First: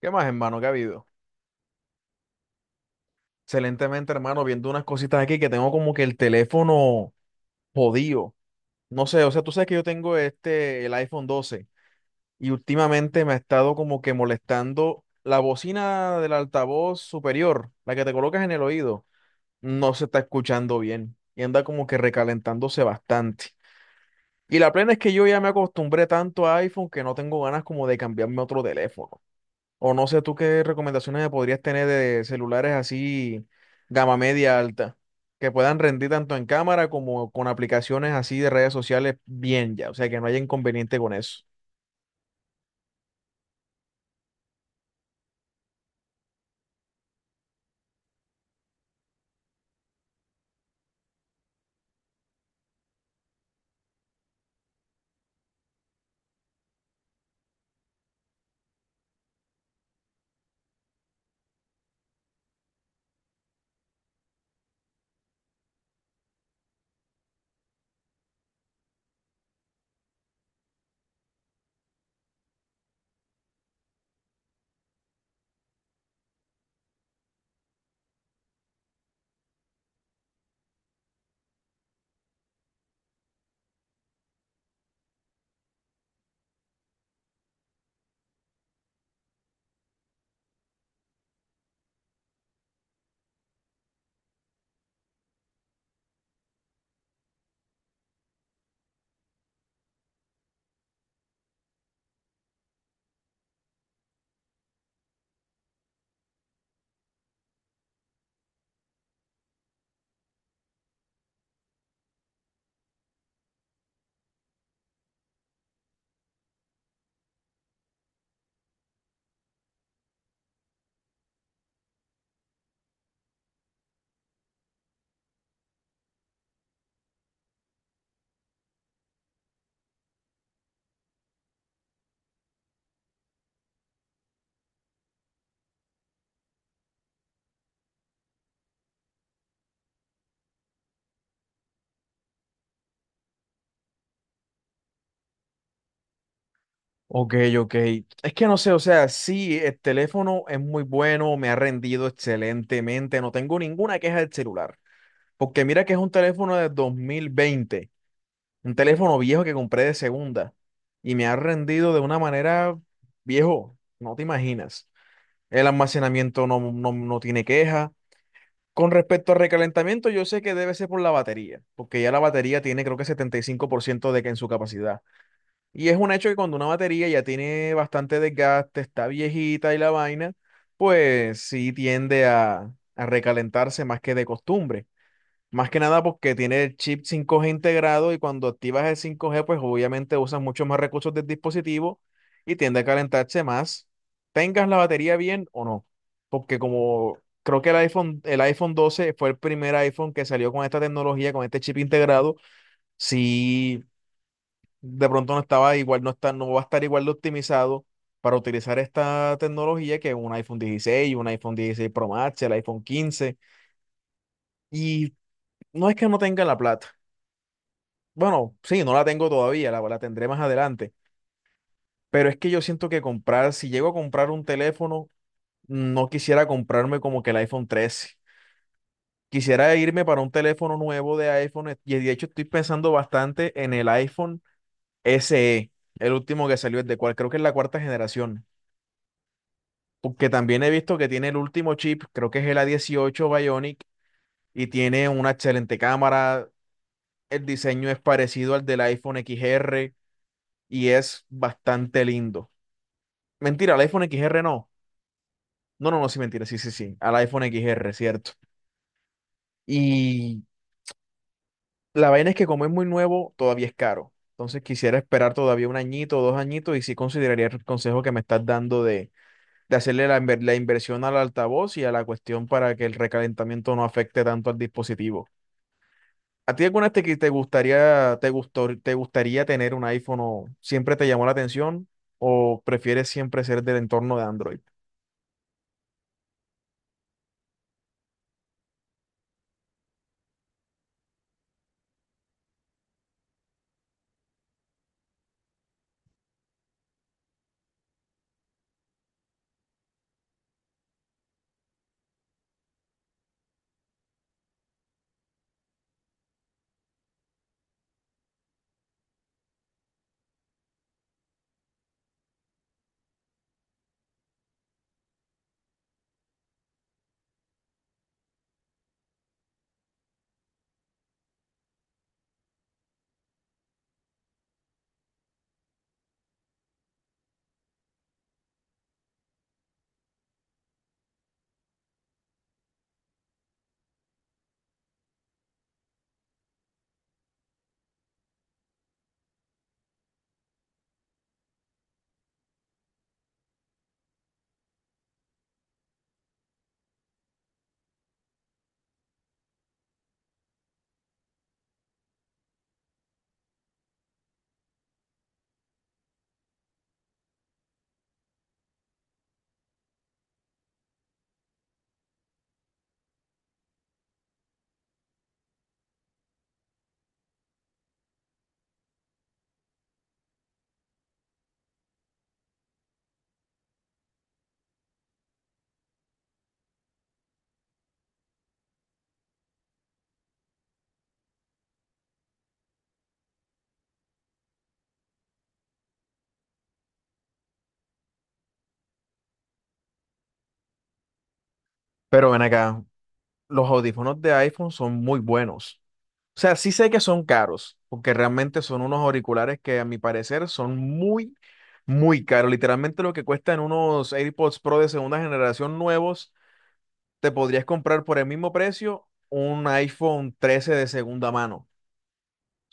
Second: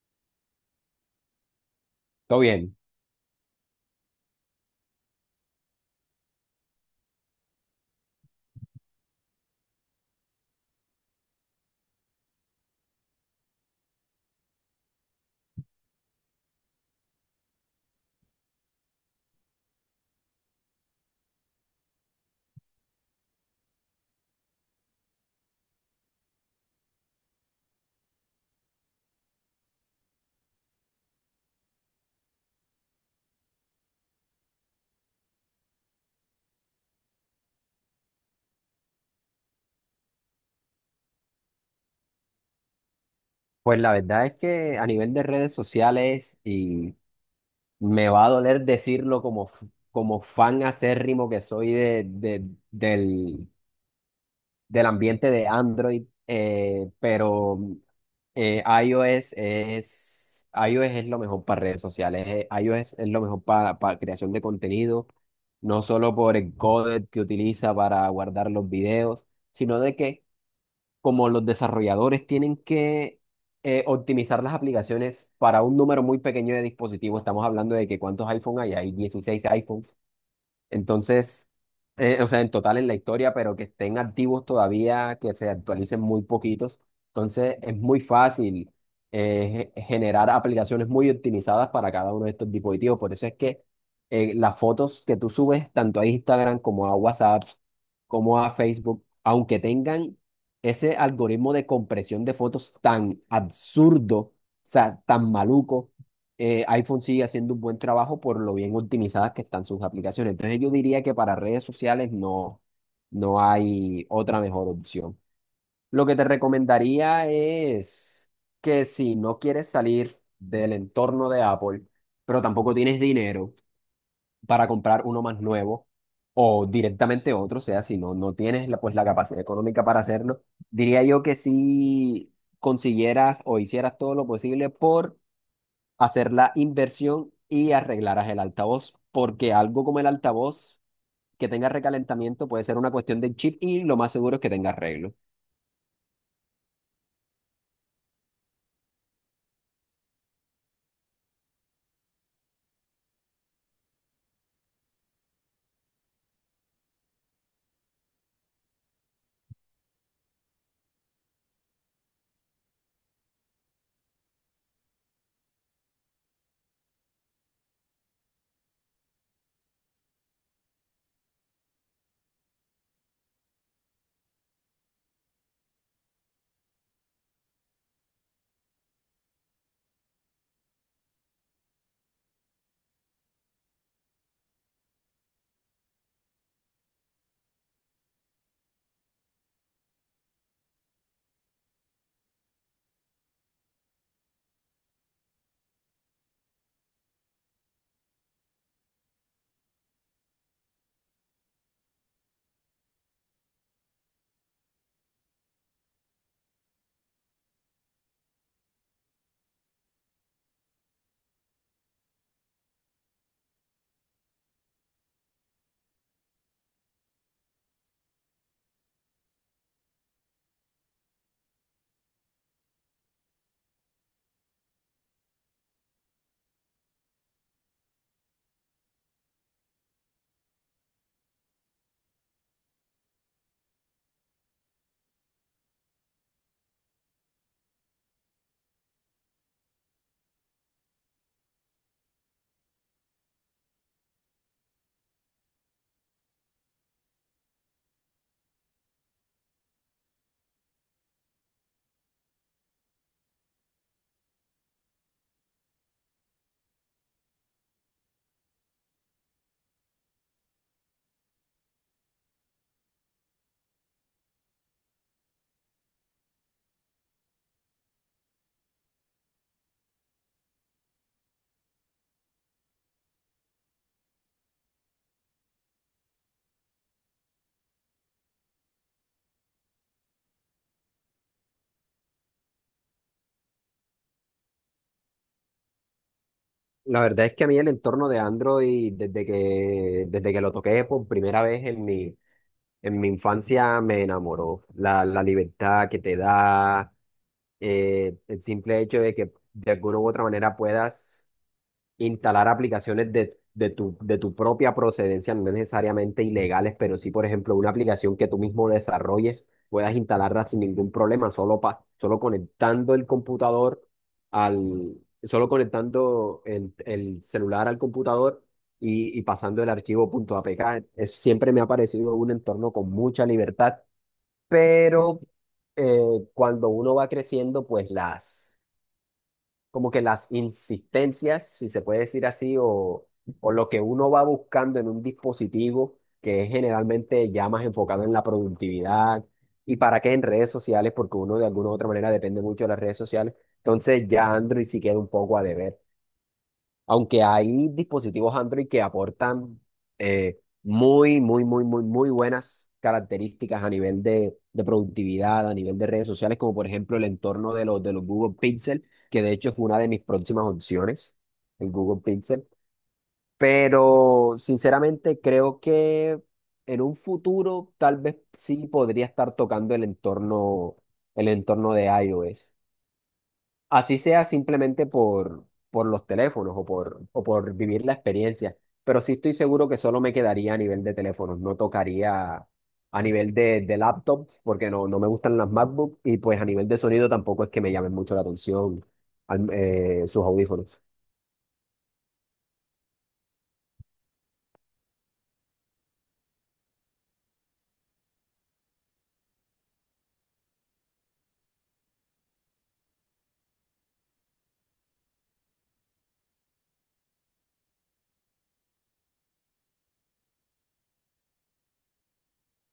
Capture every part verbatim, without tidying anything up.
¿Qué más, hermano? ¿Qué ha habido? Todo bien. Excelentemente, hermano, viendo unas cositas aquí que tengo como que el teléfono jodido. No sé, o sea, tú sabes que yo tengo este, el iPhone doce y últimamente me ha estado como que molestando la bocina del altavoz superior, la que te colocas en el oído, no se está escuchando bien y anda como que recalentándose bastante. Y la plena es que yo ya me acostumbré tanto a iPhone que no tengo ganas como de cambiarme a otro teléfono. O no sé tú qué recomendaciones me podrías tener de celulares así gama media alta, que puedan rendir tanto en cámara como con aplicaciones así de redes sociales bien ya, o sea, que no haya inconveniente con eso. Pues la verdad es que a nivel de redes sociales, y me va a doler decirlo como, f- como fan acérrimo que soy de, de- del, del ambiente de Android, eh, pero eh, iOS es, iOS es lo mejor para redes sociales. eh, iOS es lo mejor para, para, creación de contenido, no solo por el codec que utiliza para guardar los videos, sino de que como los desarrolladores tienen que eh, optimizar las aplicaciones para un número muy pequeño de dispositivos. Estamos hablando de que cuántos iPhone hay, hay dieciséis iPhone, entonces, eh, o sea, en total en la historia, pero que estén activos todavía, que se actualicen muy poquitos. Entonces, es muy fácil eh, ge- generar aplicaciones muy optimizadas para cada uno de estos dispositivos. Por eso es que eh, las fotos que tú subes tanto a Instagram como a WhatsApp, como a Facebook, aunque tengan ese algoritmo de compresión de fotos tan absurdo, o sea, tan maluco, eh, iPhone sigue haciendo un buen trabajo por lo bien optimizadas que están sus aplicaciones. Entonces yo diría que para redes sociales no, no hay otra mejor opción. Lo que te recomendaría es que si no quieres salir del entorno de Apple, pero tampoco tienes dinero para comprar uno más nuevo o directamente otro, o sea, si no, no tienes la, pues, la capacidad económica para hacerlo, diría yo que si consiguieras o hicieras todo lo posible por hacer la inversión y arreglarás el altavoz, porque algo como el altavoz que tenga recalentamiento puede ser una cuestión del chip y lo más seguro es que tenga arreglo. Ok, ok. Es que no sé, o sea, sí, el teléfono es muy bueno, me ha rendido excelentemente, no tengo ninguna queja del celular, porque mira que es un teléfono de dos mil veinte. Un teléfono viejo que compré de segunda y me ha rendido de una manera viejo, no te imaginas. El almacenamiento no, no, no tiene queja. Con respecto al recalentamiento, yo sé que debe ser por la batería, porque ya la batería tiene creo que setenta y cinco por ciento de que en su capacidad. Y es un hecho que cuando una batería ya tiene bastante desgaste, está viejita y la vaina, pues sí tiende a, a recalentarse más que de costumbre. Más que nada porque tiene el chip cinco g integrado y cuando activas el cinco g pues obviamente usas muchos más recursos del dispositivo y tiende a calentarse más, tengas la batería bien o no. Porque como creo que el iPhone, el iPhone doce fue el primer iPhone que salió con esta tecnología, con este chip integrado, si de pronto no estaba igual, no está, no va a estar igual de optimizado para utilizar esta tecnología que un iPhone dieciséis, un iPhone dieciséis Pro Max, el iPhone quince. Y no es que no tenga la plata. Bueno, sí, no la tengo todavía, la, la tendré más adelante. Pero es que yo siento que comprar, si llego a comprar un teléfono, no quisiera comprarme como que el iPhone trece. Quisiera irme para un teléfono nuevo de iPhone eh, y de hecho estoy pensando bastante en el iPhone S E, el último que salió, el de cual creo que es la cuarta generación. Porque también he visto que tiene el último chip, creo que es el A dieciocho Bionic y tiene una excelente cámara. El diseño es parecido al del iPhone X R y es bastante lindo. Mentira, al iPhone X R no. No, no, no, sí, mentira, sí, sí, sí. Al iPhone X R, cierto. Y la vaina es que como es muy nuevo, todavía es caro. Entonces quisiera esperar todavía un añito o dos añitos y sí consideraría el consejo que me estás dando de, de hacerle la, inver- la inversión al altavoz y a la cuestión para que el recalentamiento no afecte tanto al dispositivo. ¿A ti alguna vez te, que te gustaría, te gustó, te gustaría tener un iPhone o siempre te llamó la atención o prefieres siempre ser del entorno de Android? La verdad es que a mí el entorno de Android, desde que, desde que lo toqué por primera vez en mi, en mi infancia, me enamoró. La, la libertad que te da, eh, el simple hecho de que de alguna u otra manera puedas instalar aplicaciones de, de tu, de tu propia procedencia, no necesariamente ilegales, pero sí, por ejemplo, una aplicación que tú mismo desarrolles, puedas instalarla sin ningún problema, solo, pa- solo conectando el computador al, solo conectando el, el celular al computador y, y pasando el archivo punto .apk. Es- siempre me ha parecido un entorno con mucha libertad, pero eh, cuando uno va creciendo, pues las como que las insistencias, si se puede decir así, o, o lo que uno va buscando en un dispositivo que es generalmente ya más enfocado en la productividad y para qué en redes sociales, porque uno de alguna u otra manera depende mucho de las redes sociales. Entonces ya Android sí queda un poco a deber. Aunque hay dispositivos Android que aportan eh, muy, muy, muy, muy, muy buenas características a nivel de, de productividad, a nivel de redes sociales, como por ejemplo el entorno de los, de los Google Pixel, que de hecho es una de mis próximas opciones, el Google Pixel. Pero sinceramente creo que en un futuro tal vez sí podría estar tocando el entorno, el entorno de iOS. Así sea simplemente por, por, los teléfonos o por, o por vivir la experiencia, pero sí estoy seguro que solo me quedaría a nivel de teléfonos, no tocaría a nivel de, de laptops porque no, no me gustan las MacBook y pues a nivel de sonido tampoco es que me llamen mucho la atención al- eh, sus audífonos. Pero ven acá, los audífonos de iPhone son muy buenos. O sea, sí sé que son caros, porque realmente son unos auriculares que a mi parecer son muy, muy caros. Literalmente lo que cuestan unos AirPods Pro de segunda generación nuevos, te podrías comprar por el mismo precio un iPhone trece de segunda mano.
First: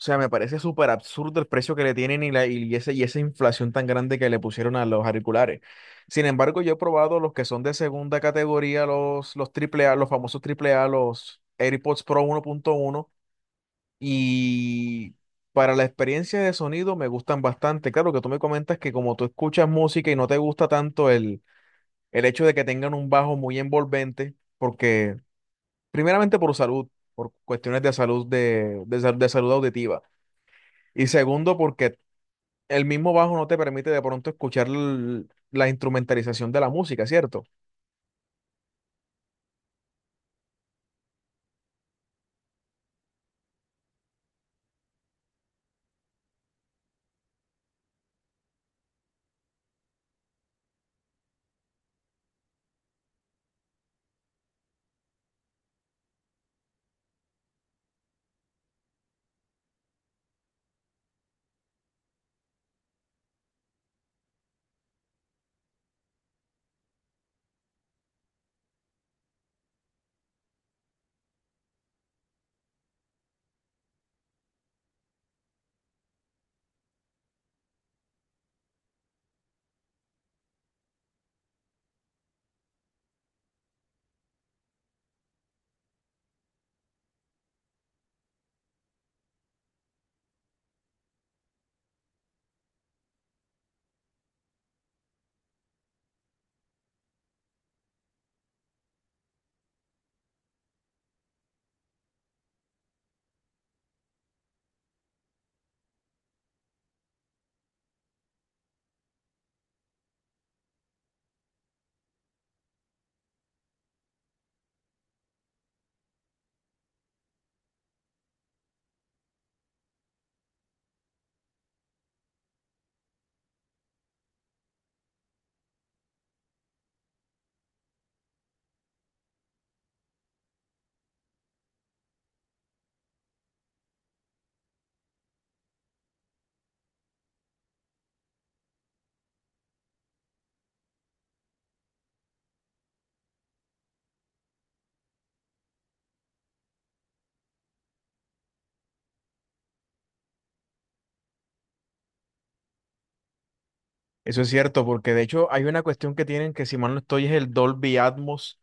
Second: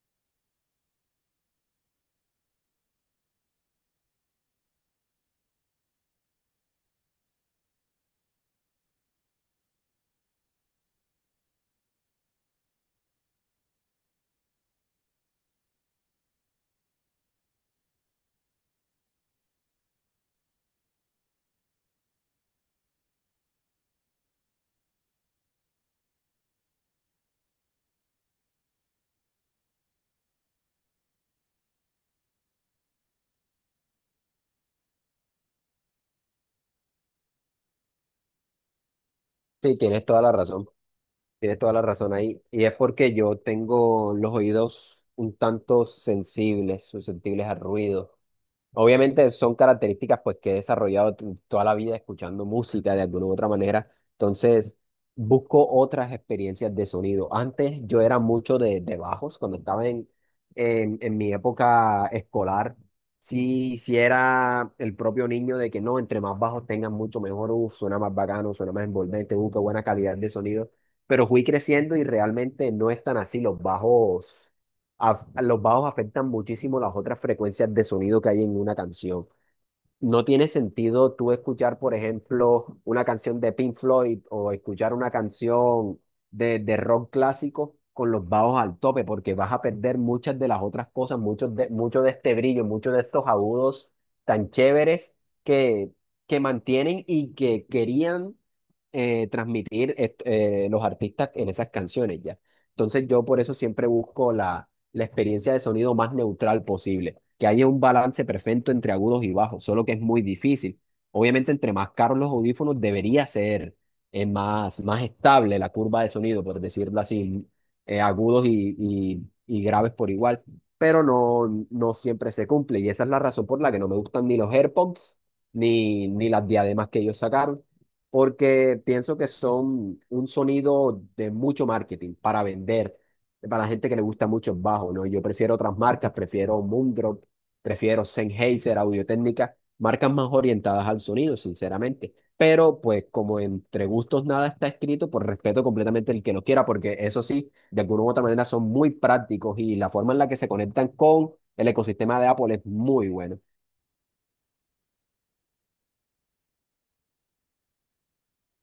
O sea, me parece súper absurdo el precio que le tienen y, la, y, ese, y esa inflación tan grande que le pusieron a los auriculares. Sin embargo, yo he probado los que son de segunda categoría, los, los triple A, los famosos triple A, los AirPods Pro uno punto uno y para la experiencia de sonido me gustan bastante. Claro que tú me comentas que como tú escuchas música y no te gusta tanto el, el hecho de que tengan un bajo muy envolvente, porque primeramente por salud, por cuestiones de salud, de, de, sal- de salud auditiva. Y segundo, porque el mismo bajo no te permite de pronto escuchar l- la instrumentalización de la música, ¿cierto? Sí, tienes toda la razón, tienes toda la razón ahí y es porque yo tengo los oídos un tanto sensibles, susceptibles al ruido. Obviamente son características pues que he desarrollado tu- toda la vida escuchando música de alguna u otra manera. Entonces, busco otras experiencias de sonido. Antes yo era mucho de, de bajos, cuando estaba en, en, en mi época escolar, sí, sí era el propio niño de que no, entre más bajos tengan mucho mejor, uh, suena más bacano, suena más envolvente, uh, qué buena calidad de sonido. Pero fui creciendo y realmente no es tan así. Los bajos af- los bajos afectan muchísimo las otras frecuencias de sonido que hay en una canción. No tiene sentido tú escuchar, por ejemplo, una canción de Pink Floyd o escuchar una canción de, de rock clásico con los bajos al tope, porque vas a perder muchas de las otras cosas, muchos de, mucho de este brillo, muchos de estos agudos tan chéveres que, que mantienen y que querían eh, transmitir est- eh, los artistas en esas canciones ya. Entonces yo por eso siempre busco la, la experiencia de sonido más neutral posible que haya un balance perfecto entre agudos y bajos, solo que es muy difícil. Obviamente, entre más caros los audífonos, debería ser eh, más, más, estable la curva de sonido, por decirlo así, eh, agudos y, y, y graves por igual, pero no, no siempre se cumple y esa es la razón por la que no me gustan ni los AirPods ni, ni las diademas que ellos sacaron porque pienso que son un sonido de mucho marketing para vender, para la gente que le gusta mucho el bajo, ¿no? Yo prefiero otras marcas, prefiero Moondrop, prefiero Sennheiser, Audio-Técnica, marcas más orientadas al sonido, sinceramente. Pero pues como entre gustos nada está escrito, pues respeto completamente el que lo quiera, porque eso sí, de alguna u otra manera son muy prácticos y la forma en la que se conectan con el ecosistema de Apple es muy bueno. Eso es cierto, porque de hecho hay una cuestión que tienen que, si mal no estoy, es el Dolby Atmos.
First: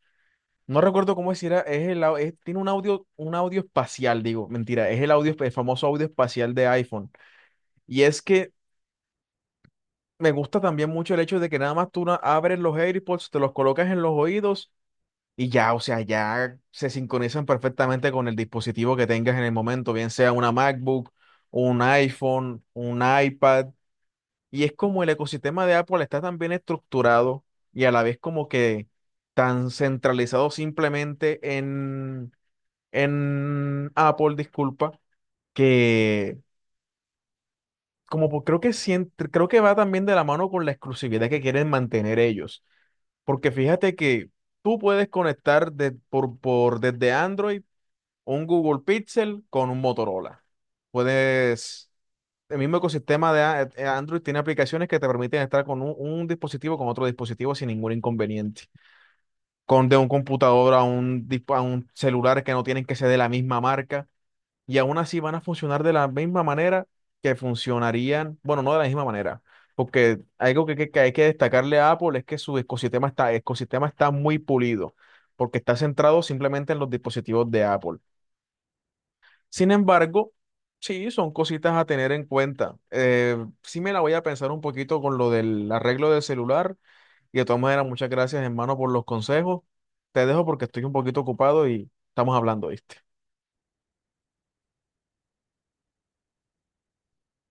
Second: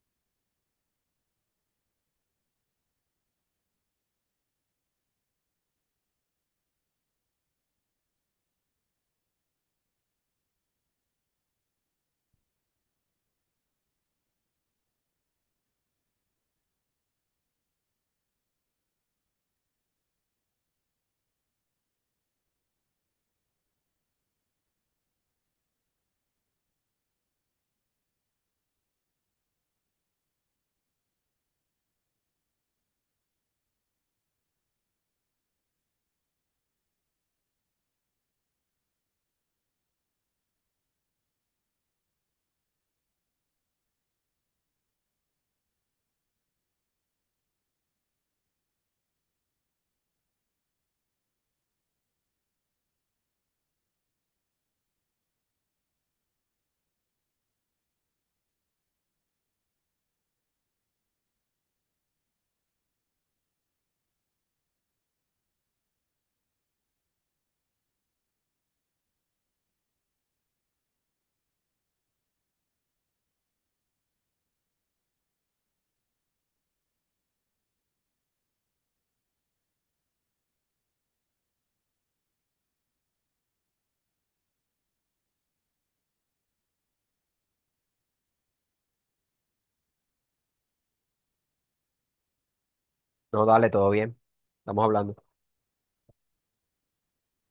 No recuerdo cómo es, si era, es el, au- es- tiene un audio, un audio, espacial, digo, mentira, es el audio, el famoso audio espacial de iPhone. Y es que me gusta también mucho el hecho de que nada más tú na- abres los AirPods, te los colocas en los oídos. Y ya, o sea, ya se sincronizan perfectamente con el dispositivo que tengas en el momento, bien sea una MacBook, un iPhone, un iPad. Y es como el ecosistema de Apple está tan bien estructurado y a la vez como que tan centralizado simplemente en, en Apple, disculpa, que como po- creo que sien- creo que va también de la mano con la exclusividad que quieren mantener ellos. Porque fíjate que tú puedes conectar de- por, por, desde Android. Un Google Pixel con un Motorola. Puedes, el mismo ecosistema de a- eh, Android tiene aplicaciones que te permiten estar con un, un dispositivo con otro dispositivo sin ningún inconveniente. Con de un computador a un, dis a un celular que no tienen que ser de la misma marca y aún así van a funcionar de la misma manera que funcionarían, bueno, no de la misma manera. Porque algo que, que- que hay que destacarle a Apple es que su ecosistema está, ecosistema está muy pulido, porque está centrado simplemente en los dispositivos de Apple. Sin embargo, sí, son cositas a tener en cuenta. Eh, sí me la voy a pensar un poquito con lo del arreglo del celular. Y de todas maneras, muchas gracias, hermano, por los consejos. Te dejo porque estoy un poquito ocupado y estamos hablando, ¿viste? No, dale, todo bien. Estamos hablando.